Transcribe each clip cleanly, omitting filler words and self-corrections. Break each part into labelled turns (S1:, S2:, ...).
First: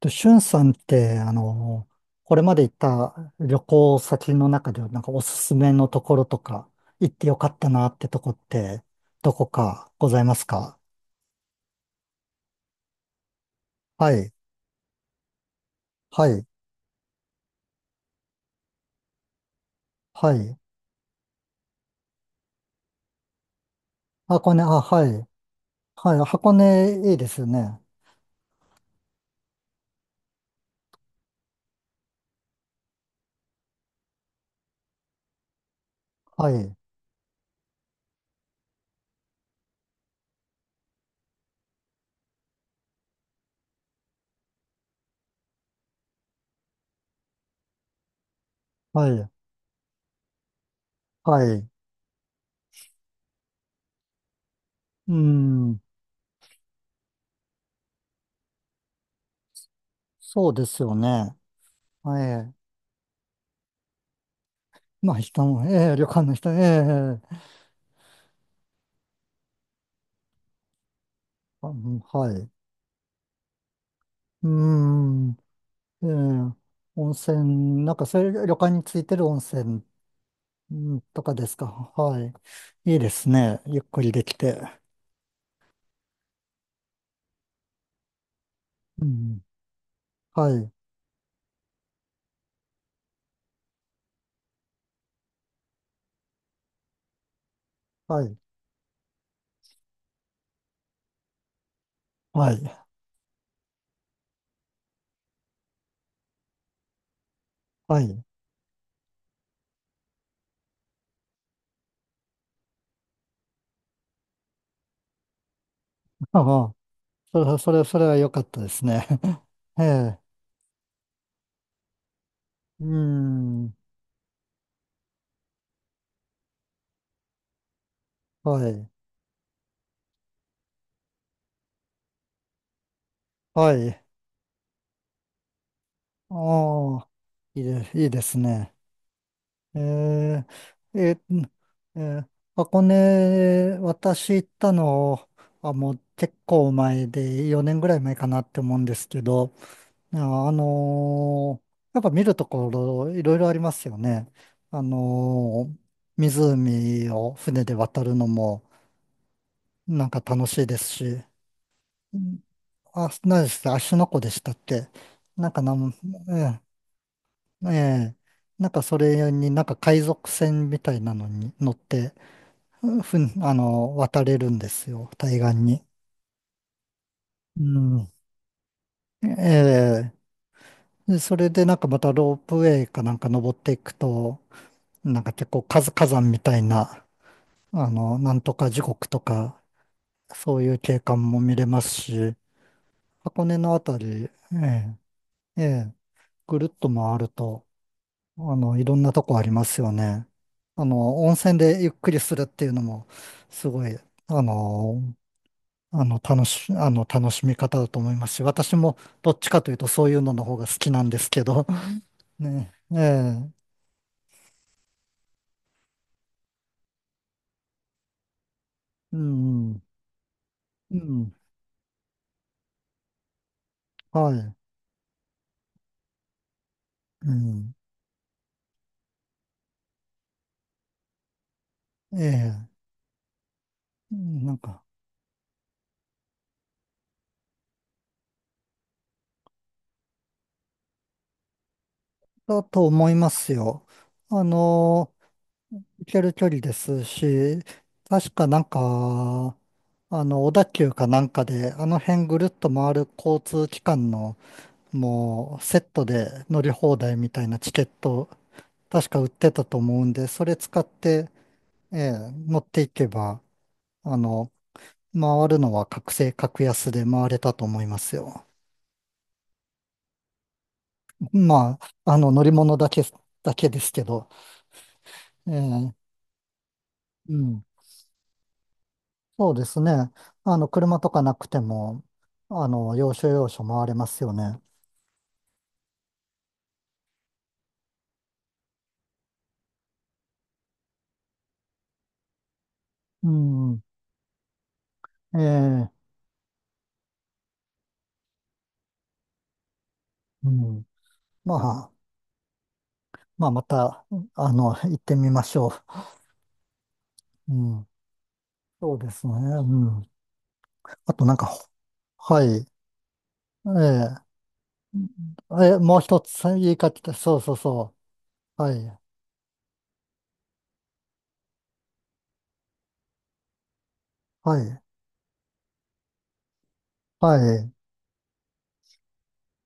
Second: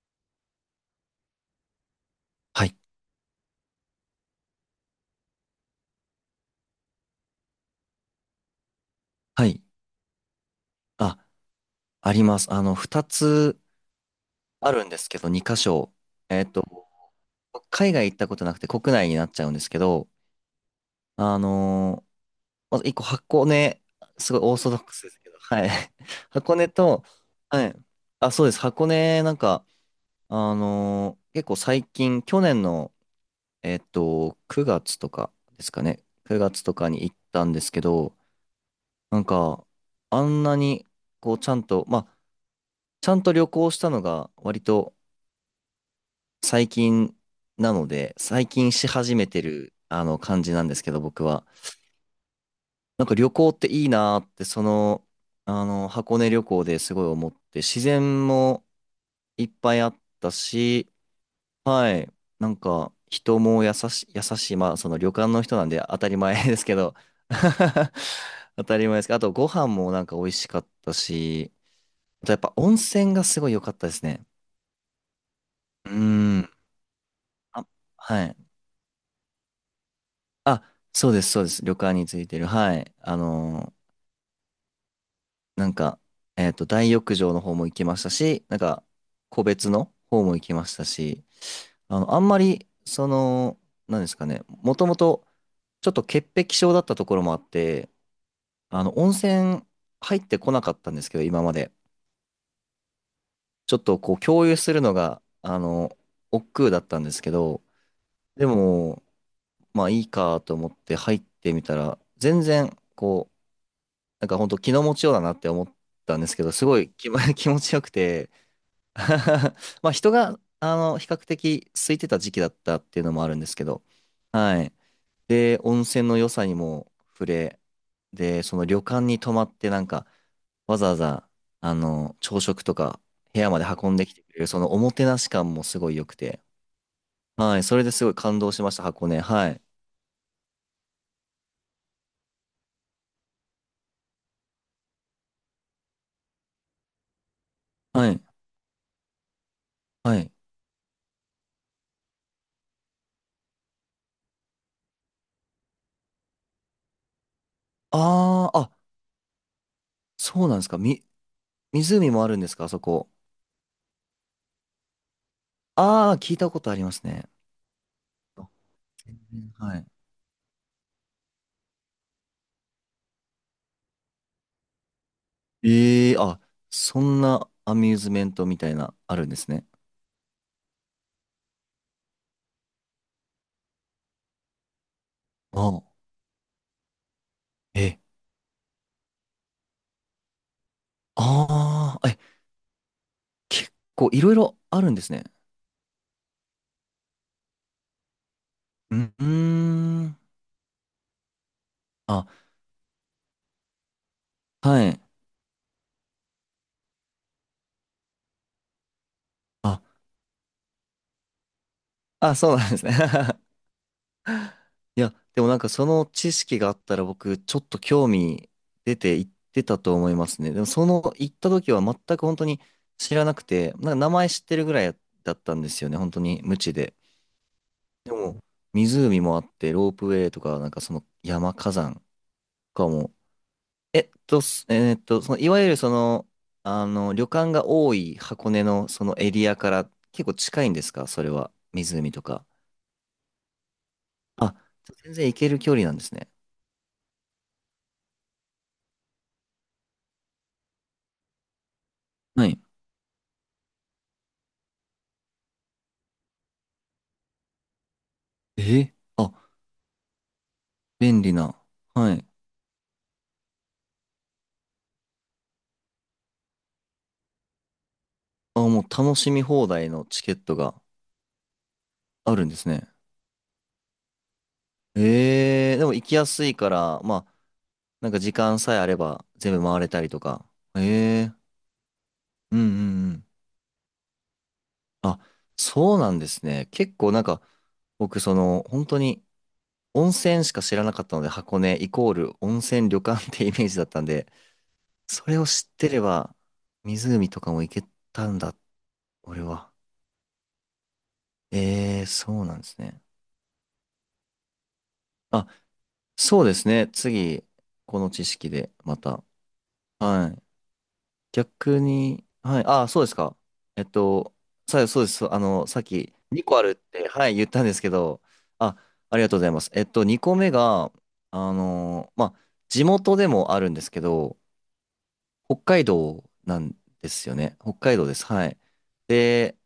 S1: と、しゅんさんって、これまで
S2: は
S1: 行っ
S2: い。
S1: た旅行先の中で、なんかおすすめのところとか、行ってよかったなってとこって、どこ
S2: はい。
S1: かございますか？
S2: あ、あります。二つ
S1: はい、
S2: あるんですけど、二箇所。
S1: は
S2: え
S1: い、
S2: っと、海外行ったことなくて国内になっちゃうんですけど、
S1: はい。
S2: あのーまず一個箱根、すご
S1: 箱
S2: いオー
S1: 根、あ、
S2: ソドックス
S1: は
S2: です
S1: い、
S2: けど、はい。
S1: はい、箱
S2: 箱根と、
S1: 根いいですよ
S2: はい。
S1: ね。
S2: あ、そうです。箱根、なんか、結構最近、去年の、9月とかですかね。9
S1: は
S2: 月と
S1: い、
S2: かに行ったんですけど、なんか、あんなに、こう、ちゃんと、まあ、ちゃんと旅行したのが割と最近なので、最近し
S1: は
S2: 始め
S1: い、
S2: てる、感じなんですけど、僕
S1: は
S2: は。
S1: い。
S2: なんか旅行っていいなーって、
S1: うん、
S2: 箱根旅行ですごい思って、自然もいっぱいあった
S1: そうです
S2: し、
S1: よね。
S2: はい、
S1: は
S2: な
S1: い。
S2: んか人も優しい、まあ、その旅
S1: まあ、
S2: 館の
S1: 人
S2: 人
S1: も、
S2: なんで
S1: ええ
S2: 当
S1: 旅
S2: たり
S1: 館の
S2: 前
S1: 人、
S2: ですけど、
S1: ええ、
S2: 当たり前ですけど、あとご飯もなんか美味しかったし、
S1: うん、
S2: あとや
S1: は
S2: っ
S1: い。
S2: ぱ温泉がすごい良かったですね。
S1: うん、
S2: うー
S1: ええ、
S2: ん。
S1: 温
S2: あ、
S1: 泉、なんかそう
S2: は
S1: い
S2: い。
S1: う旅館についてる温泉、
S2: あ、
S1: うん
S2: そう
S1: と
S2: です、
S1: か
S2: そう
S1: で
S2: で
S1: す
S2: す。
S1: か？
S2: 旅館につ
S1: はい。
S2: いてる。はい。
S1: いいですね。ゆっくりできて。
S2: なんか、大浴場の方も行きましたし、なんか、
S1: うん。
S2: 個別の方も行
S1: は
S2: きま
S1: い。
S2: したし、あんまり、なんですかね、もともと、ちょっと潔癖症だったところもあって、
S1: はい。
S2: 温泉入ってこなかったんですけど、今まで。
S1: はい。
S2: ちょっとこう、共有するのが、億劫だったんですけど、
S1: はい。
S2: でも、まあいいかと思って入ってみたら、全然、こう、なんか本当気の持ちようだなって思ったんで すけど、
S1: あ
S2: す
S1: あ、
S2: ごい
S1: そ
S2: 気
S1: れ、
S2: 持
S1: そ
S2: ちよ
S1: れ、
S2: く
S1: それは良
S2: て
S1: かったですね。え
S2: まあ人
S1: え。
S2: が、比較的空いてた時期だったっ
S1: う
S2: ていうのもあるんですけ
S1: ん。
S2: ど、はい。で、温泉の良さにも触れ、で、そ
S1: は
S2: の旅
S1: い。
S2: 館に泊まってなんか、わざわざ、朝食とか部屋まで
S1: は
S2: 運ん
S1: い。
S2: できてくれる、そのおもてなし感もすごい良くて、
S1: ああ、
S2: はい。それです
S1: いい
S2: ごい
S1: です
S2: 感動しま
S1: ね。
S2: した、箱根。はい。
S1: えー、えー箱根、私行ったのはもう結構前で、4年ぐらい
S2: は
S1: 前
S2: い。
S1: かなって思うんですけど、
S2: はい。
S1: ああ、やっぱ見るところいろいろありますよね。あのー湖を船で渡るの
S2: あー、
S1: も
S2: あ、
S1: なんか楽
S2: そうな
S1: し
S2: んで
S1: い
S2: す
S1: で
S2: か。
S1: すし、
S2: 湖
S1: う
S2: もあるん
S1: ん、
S2: ですか、あそこ。
S1: あ、何でした芦ノ湖でしたっけ？なんかなん、
S2: ああ、聞いた
S1: え
S2: ことありますね。
S1: え、ええ、
S2: あ、
S1: なんかそ
S2: 全
S1: れに
S2: 然、
S1: なんか
S2: はい。
S1: 海賊船みたいなのに乗って、ふん、あの、渡れるんですよ、対岸に。
S2: ええ、あ、そんな
S1: う
S2: アミューズ
S1: ん。
S2: メントみたいな、あ
S1: え
S2: るんですね。
S1: え、でそれでなんかまたロープウェイかなんか登っていくと、なんか結構
S2: あ
S1: 火山
S2: あ、
S1: 火山みたいな、あ
S2: え、
S1: の、なんとか地獄とか、そういう景観も見れます
S2: ああ、え、
S1: し、箱根
S2: 結
S1: のあたり、
S2: 構いろい
S1: え
S2: ろあるんですね。
S1: え、ええ、ぐるっと回ると、あの、いろ
S2: う
S1: んな
S2: ん、
S1: と
S2: うー
S1: こありますよ
S2: ん。
S1: ね。あの、温泉でゆっくり
S2: あ、
S1: するっていうのも、すごい、あ
S2: はい。
S1: の、楽しみ方だと思いますし、私もどっちかという
S2: あ、
S1: とそういうのの方が好きなんですけど、
S2: あ、そうなん
S1: ね、
S2: ですね。
S1: ええ、
S2: いや、でもなんかその知識があったら僕、ちょっと興味出
S1: う
S2: て行ってた
S1: ん、
S2: と思いますね。でもそ
S1: う
S2: の行
S1: ん、
S2: った時は全く本当に知らなくて、なんか名前
S1: は
S2: 知っ
S1: い、
S2: てるぐらいだったんですよね。本当に無知で。
S1: うん、
S2: でも、湖もあって、ロープウェイとか、なんかその火山
S1: ええ、
S2: とかも、えっ
S1: う
S2: と、
S1: んなん
S2: す
S1: か、
S2: えーっと、その、いわゆるその、旅館が多い箱根のそのエリアから結構近いんですかそれは、湖とか。
S1: だと思いますよ。あ
S2: あ、
S1: の、
S2: 全然行ける距離なん
S1: 行
S2: です
S1: け
S2: ね。
S1: る距離ですし、確かなんか、あの、小田急かなんかで、あの辺ぐる
S2: は
S1: っ
S2: い。
S1: と回る交通機関の、もう、セットで乗り放題みたいなチケット、
S2: え、
S1: 確か売っ
S2: あ、
S1: てたと思うんで、それ使っ
S2: 便
S1: て、
S2: 利な。
S1: え
S2: は
S1: え、
S2: い。
S1: 持っていけば、あの、回るのは覚醒格安で回れたと思いますよ。
S2: あ、もう楽しみ放題のチケットが
S1: まあ、あの、
S2: あ
S1: 乗
S2: るん
S1: り
S2: です
S1: 物だ
S2: ね。
S1: け、だけですけど、え
S2: で
S1: え、
S2: も行きやすいから、まあ、
S1: うん、
S2: なんか時間さえあれば
S1: そう
S2: 全
S1: で
S2: 部
S1: す
S2: 回れたり
S1: ね。
S2: とか。
S1: あの、車とか
S2: え
S1: な
S2: ー、
S1: くても、
S2: うんう
S1: あの、
S2: んう
S1: 要
S2: ん。
S1: 所要所回れますよね。
S2: あ、そうなんですね。結構なんか、僕本当に温泉しか知らなかったので、箱根イコール温泉旅館
S1: う
S2: ってイメージ
S1: ん、
S2: だったんで、そ
S1: え
S2: れを知って
S1: え、
S2: れば、湖とかも行けたんだ、俺は。
S1: うん。まあ、
S2: そうなんですね。
S1: また、あの、行ってみま
S2: あ、
S1: しょ
S2: そうですね。次、
S1: う。うん、
S2: この知識で
S1: そ
S2: ま
S1: うで
S2: た。
S1: すね。うん。
S2: はい。
S1: あとなんか、
S2: 逆に、
S1: は
S2: はい、
S1: い、
S2: ああ、そうですか。えっ
S1: え
S2: と、そうです。
S1: え、え、
S2: さっ
S1: もう
S2: き
S1: 一つ
S2: 2個ある
S1: 言
S2: っ
S1: いかけ
S2: て、
S1: た、
S2: はい、
S1: そう
S2: 言っ
S1: そう
S2: たんですけ
S1: そ
S2: ど、
S1: う。は
S2: あ、
S1: い、
S2: ありがとうございます。2個目が、まあ、地元でもあるんですけど、
S1: はい、
S2: 北海道なんですよ
S1: は
S2: ね。
S1: い、
S2: 北海道です。はい。で、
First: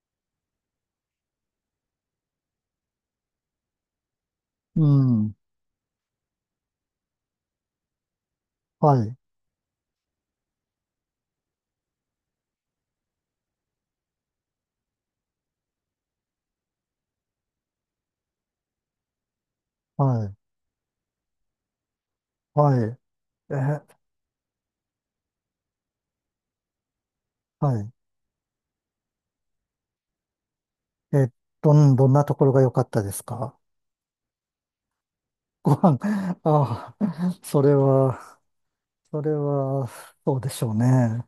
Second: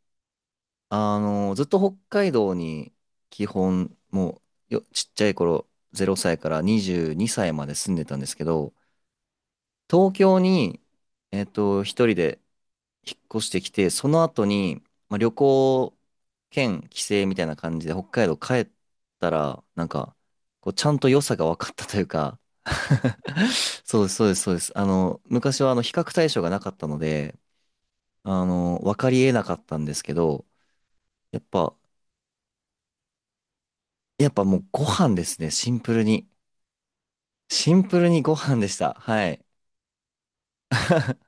S2: ずっと北海道に、基本、もう、
S1: う
S2: ちっちゃい
S1: ん、
S2: 頃、0歳から22歳まで住んでたんですけど、
S1: はい、
S2: 東京に、一人で、引っ越してきて、その後に、まあ、旅行兼帰省みたいな感じで北海道帰ったら、なんか、
S1: はい、
S2: こうちゃんと良さが分かったというか
S1: はい、え、
S2: そうです、そうです、そうです。昔は比較対象がなかったので、
S1: はい、
S2: 分かり得なかったんですけど、
S1: え、
S2: やっぱ、
S1: どんなところが良かったですか？
S2: やっぱもうご飯ですね、シ
S1: ご
S2: ンプ
S1: 飯、
S2: ルに。
S1: ああ、
S2: シンプルにご飯でした。
S1: そ
S2: は
S1: れ
S2: い。
S1: は、そうでしょうね。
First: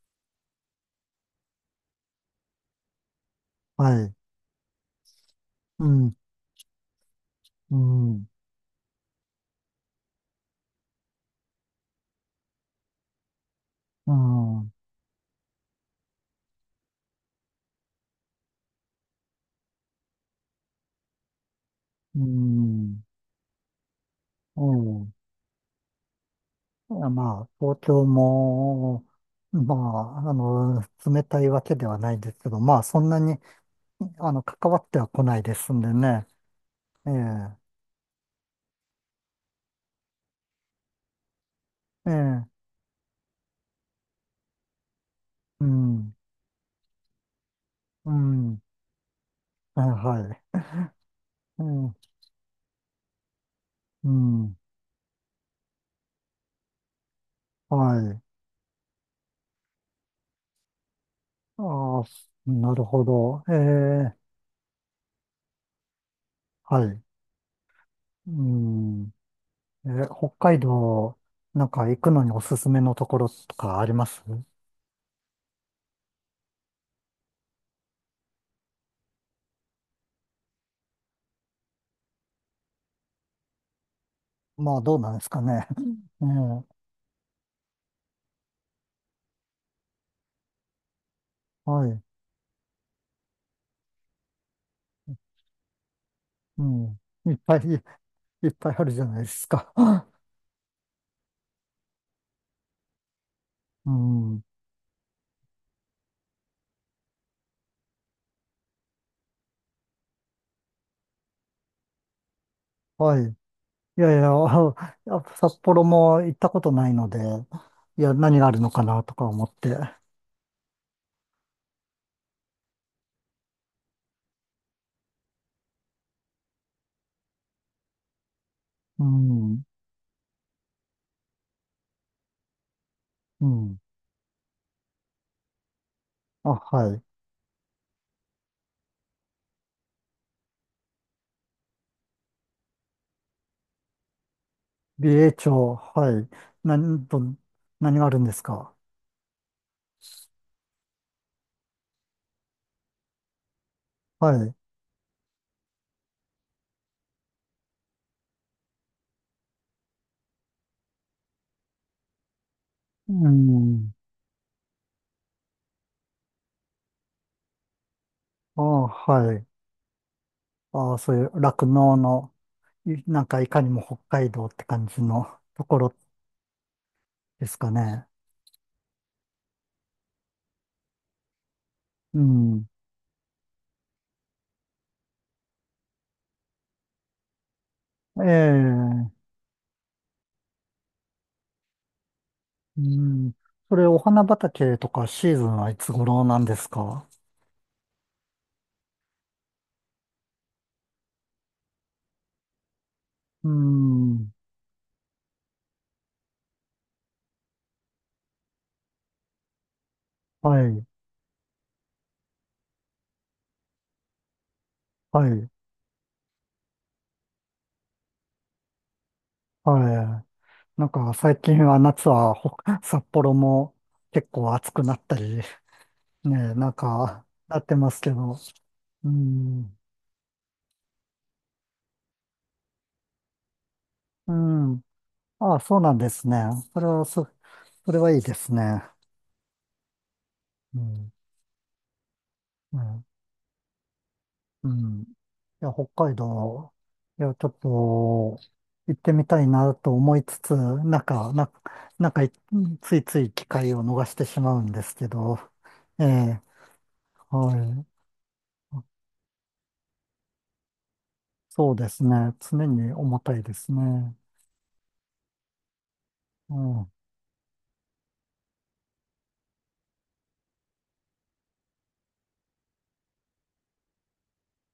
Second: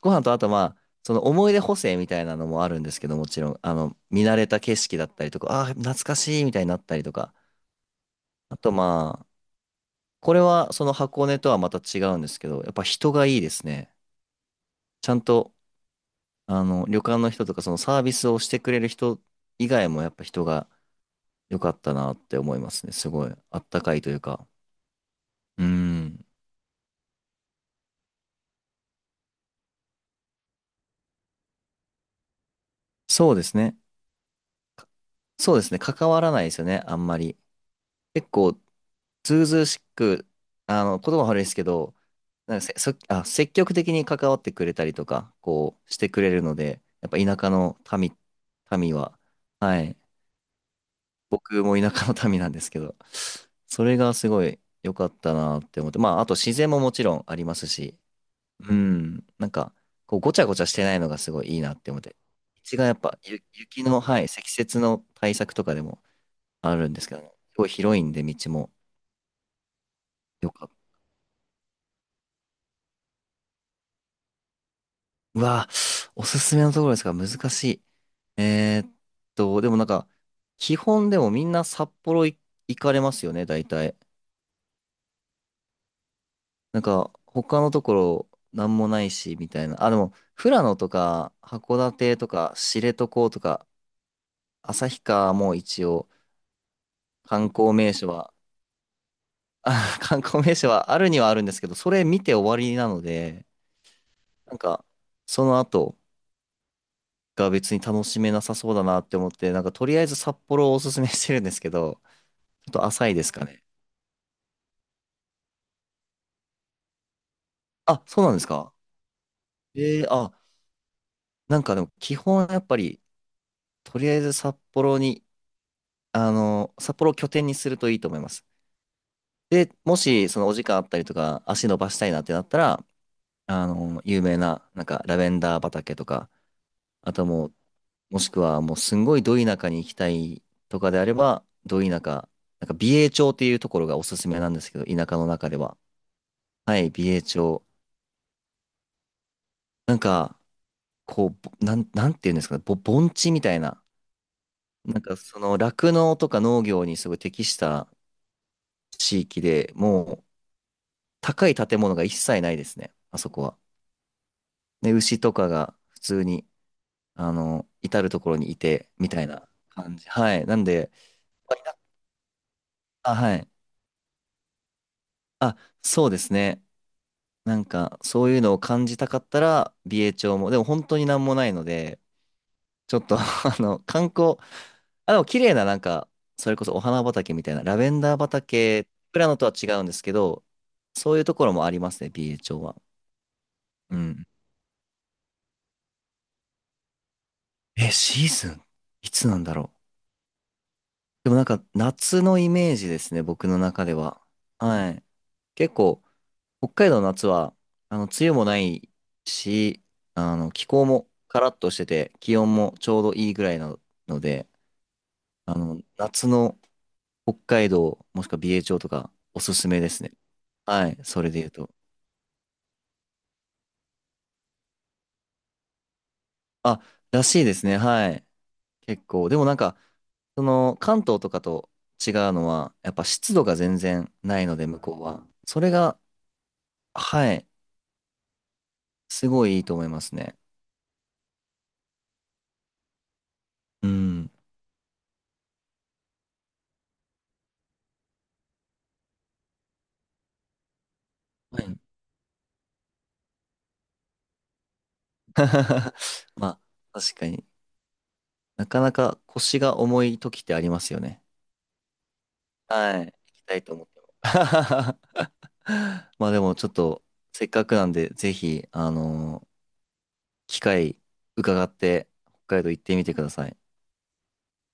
S2: ご飯とあとまあ、その思い出補正みたいなのもあるんですけど、もちろん、
S1: はい、
S2: 見慣れた景色だったりとか、ああー、
S1: う
S2: 懐か
S1: ん、
S2: しいみたいになったりとか、
S1: うん、
S2: あとまあ、これはその箱根とはまた違うんですけど、やっぱ人がいいですね。
S1: うん、
S2: ちゃんと、旅館の人とかそのサービスをしてくれる人以外もやっぱ人が良かったなっ
S1: う
S2: て思いますね。
S1: ん、
S2: すごい、あったかいというか。
S1: うん、
S2: うん。
S1: いやまあ、東京も、まあ、あの、冷たいわけではないですけど、まあ、そんな
S2: そう
S1: に、
S2: ですね。
S1: あの、関わっては来ない
S2: そ
S1: で
S2: うです
S1: す
S2: ね。
S1: んで
S2: 関わ
S1: ね。
S2: らないですよね、あん
S1: え
S2: まり。
S1: え、
S2: 結構、ずうずうしく、言葉悪いですけど、
S1: ええ、
S2: なんかせ、そ、あ、積極的に関わってくれたりとか、
S1: う
S2: こう、して
S1: ん。
S2: くれるので、やっぱ田舎の
S1: う
S2: 民、
S1: ん。
S2: 民は、
S1: え、
S2: はい。
S1: はい。え
S2: 僕も田
S1: ー、
S2: 舎の民なんですけど、それ
S1: う
S2: がすご
S1: ん。
S2: い良かったなって思って、まあ、あと自然ももちろんありますし、
S1: はい。
S2: うん、なんか、こう、ごちゃごちゃしてないのがすごいいいなって思
S1: あ
S2: っ
S1: あ、
S2: て、
S1: な
S2: 道
S1: る
S2: がやっ
S1: ほ
S2: ぱ、ゆ
S1: ど。え
S2: 雪の、
S1: え、
S2: はい、積雪の対策とかでもあ
S1: は
S2: るん
S1: い。
S2: ですけどね、すごい広いんで、
S1: う
S2: 道も
S1: ん。えー、北
S2: 良
S1: 海
S2: かった。
S1: 道、なんか行くのにおすすめのところとかあります？
S2: うわ、おすすめのところですか、難しい。えーっでもなんか、基本でもみんな札幌行かれますよね、大体。
S1: まあ、どうなんですかね。うん。え
S2: なんか、他のところ、なんもないし、みたいな。あ、でも、富良野とか、
S1: え、
S2: 函
S1: はい。
S2: 館とか、知床とか、旭川も一応、
S1: うん。いっ
S2: 観
S1: ぱい、い
S2: 光名所は、
S1: っぱいあるじゃないです か。
S2: あ、観光名所はあるにはあるんですけど、それ見て終わりなので、
S1: うん。
S2: なんか、その後が別に楽しめなさそうだなって思って、なんか、とりあえず札幌をおすすめしてるんですけど、ちょっと浅い
S1: はい。
S2: ですか
S1: い
S2: ね。
S1: やいや、やっぱ札幌も行ったことないので、い
S2: あ、
S1: や、
S2: そうなん
S1: 何
S2: で
S1: が
S2: す
S1: あるの
S2: か。
S1: かなとか思って。
S2: あ、なんかでも、基本やっぱり、とりあえず札幌に、札幌を拠点にするといいと思います。
S1: うん。
S2: で、もし、そのお時間あったりとか、足伸ばしたいなってなったら、
S1: うん。
S2: 有名な、なんか、ラベンダー畑とか、
S1: あ、はい。
S2: あともう、もしくは、もう、すんごいど田舎に行きたいとかであれば、ど田舎、なんか、美瑛町っていうところがおすすめなんですけど、田
S1: 美
S2: 舎の
S1: 瑛
S2: 中で
S1: 町、
S2: は。
S1: はい。
S2: はい、美
S1: 何と、
S2: 瑛町。
S1: 何があるんですか？
S2: なんか、こう、ぼなん、なんていうんですかね、盆地みたいな、
S1: はい。
S2: なんか、酪農とか農業にすごい適した地域で、もう、高い建物が一切ないですね、
S1: う
S2: あそこは。
S1: ん。
S2: で、牛とかが、普通に、至るところにい
S1: ああ、
S2: て、みたい
S1: はい。
S2: な感じ。はい。なんで、
S1: ああ、そういう酪農の、
S2: あ、
S1: なん
S2: は
S1: かい
S2: い。
S1: かにも北海道って感じの
S2: あ、
S1: ところ
S2: そうですね。
S1: で
S2: な
S1: す
S2: ん
S1: か
S2: か、
S1: ね。
S2: そういうのを感じたかったら、美瑛町も、でも本当になんもないので、
S1: うん。
S2: ちょっと 観光、あ、でも綺麗な、なんか、それこそお花畑みたいな、ラベンダー
S1: え
S2: 畑、プ
S1: え、
S2: ラノとは違うんですけど、そういうところもありますね、美瑛町
S1: う
S2: は。
S1: ん。それ、
S2: う
S1: お花
S2: ん。
S1: 畑とかシーズンはいつ頃なんですか？
S2: え、シーズンいつなんだろう。でもなんか、夏のイメージですね、
S1: う
S2: 僕の中では。
S1: ん。
S2: はい。結構、北海道の夏は、梅雨もないし、気
S1: は
S2: 候
S1: い。
S2: もカラッとしてて、気温もちょうどいいぐらいなので、
S1: はい。
S2: 夏の北海道、もしくは美瑛町とか、おすすめですね。
S1: はい。な
S2: は
S1: ん
S2: い、
S1: か
S2: それで
S1: 最
S2: 言う
S1: 近
S2: と。
S1: は夏は札幌も結構暑くなったり、ねえ、なん
S2: あ、ら
S1: か、
S2: しいで
S1: なっ
S2: す
S1: て
S2: ね、
S1: ます
S2: は
S1: け
S2: い。
S1: ど。
S2: 結
S1: う
S2: 構。でもなん
S1: ん。
S2: か、関東とかと違うのは、やっぱ湿度が全然
S1: う
S2: ないので、向
S1: ん。
S2: こうは。
S1: あ
S2: そ
S1: あ、
S2: れ
S1: そうなん
S2: が、
S1: ですね。それは、そ、
S2: はい、
S1: それはいいですね。
S2: すごいいいと思いますね。
S1: うん。うん。
S2: うん。
S1: うん、いや、北海道、いや、ちょっと、行ってみたいなと思いつつ、なんか、な、
S2: はい。
S1: なんかい、ついつい機会を逃してしまうんですけど、ええ、
S2: まあ、確かに。
S1: はい。
S2: なかなか腰が重い時ってありますよね。
S1: そうですね。常に
S2: はい。行
S1: 重たい
S2: き
S1: で
S2: たい
S1: す
S2: と思っても。
S1: ね。
S2: まあで
S1: う
S2: もちょっ
S1: ん。
S2: と、せっかくなんで、ぜひ、機会伺って、北海道行ってみてください。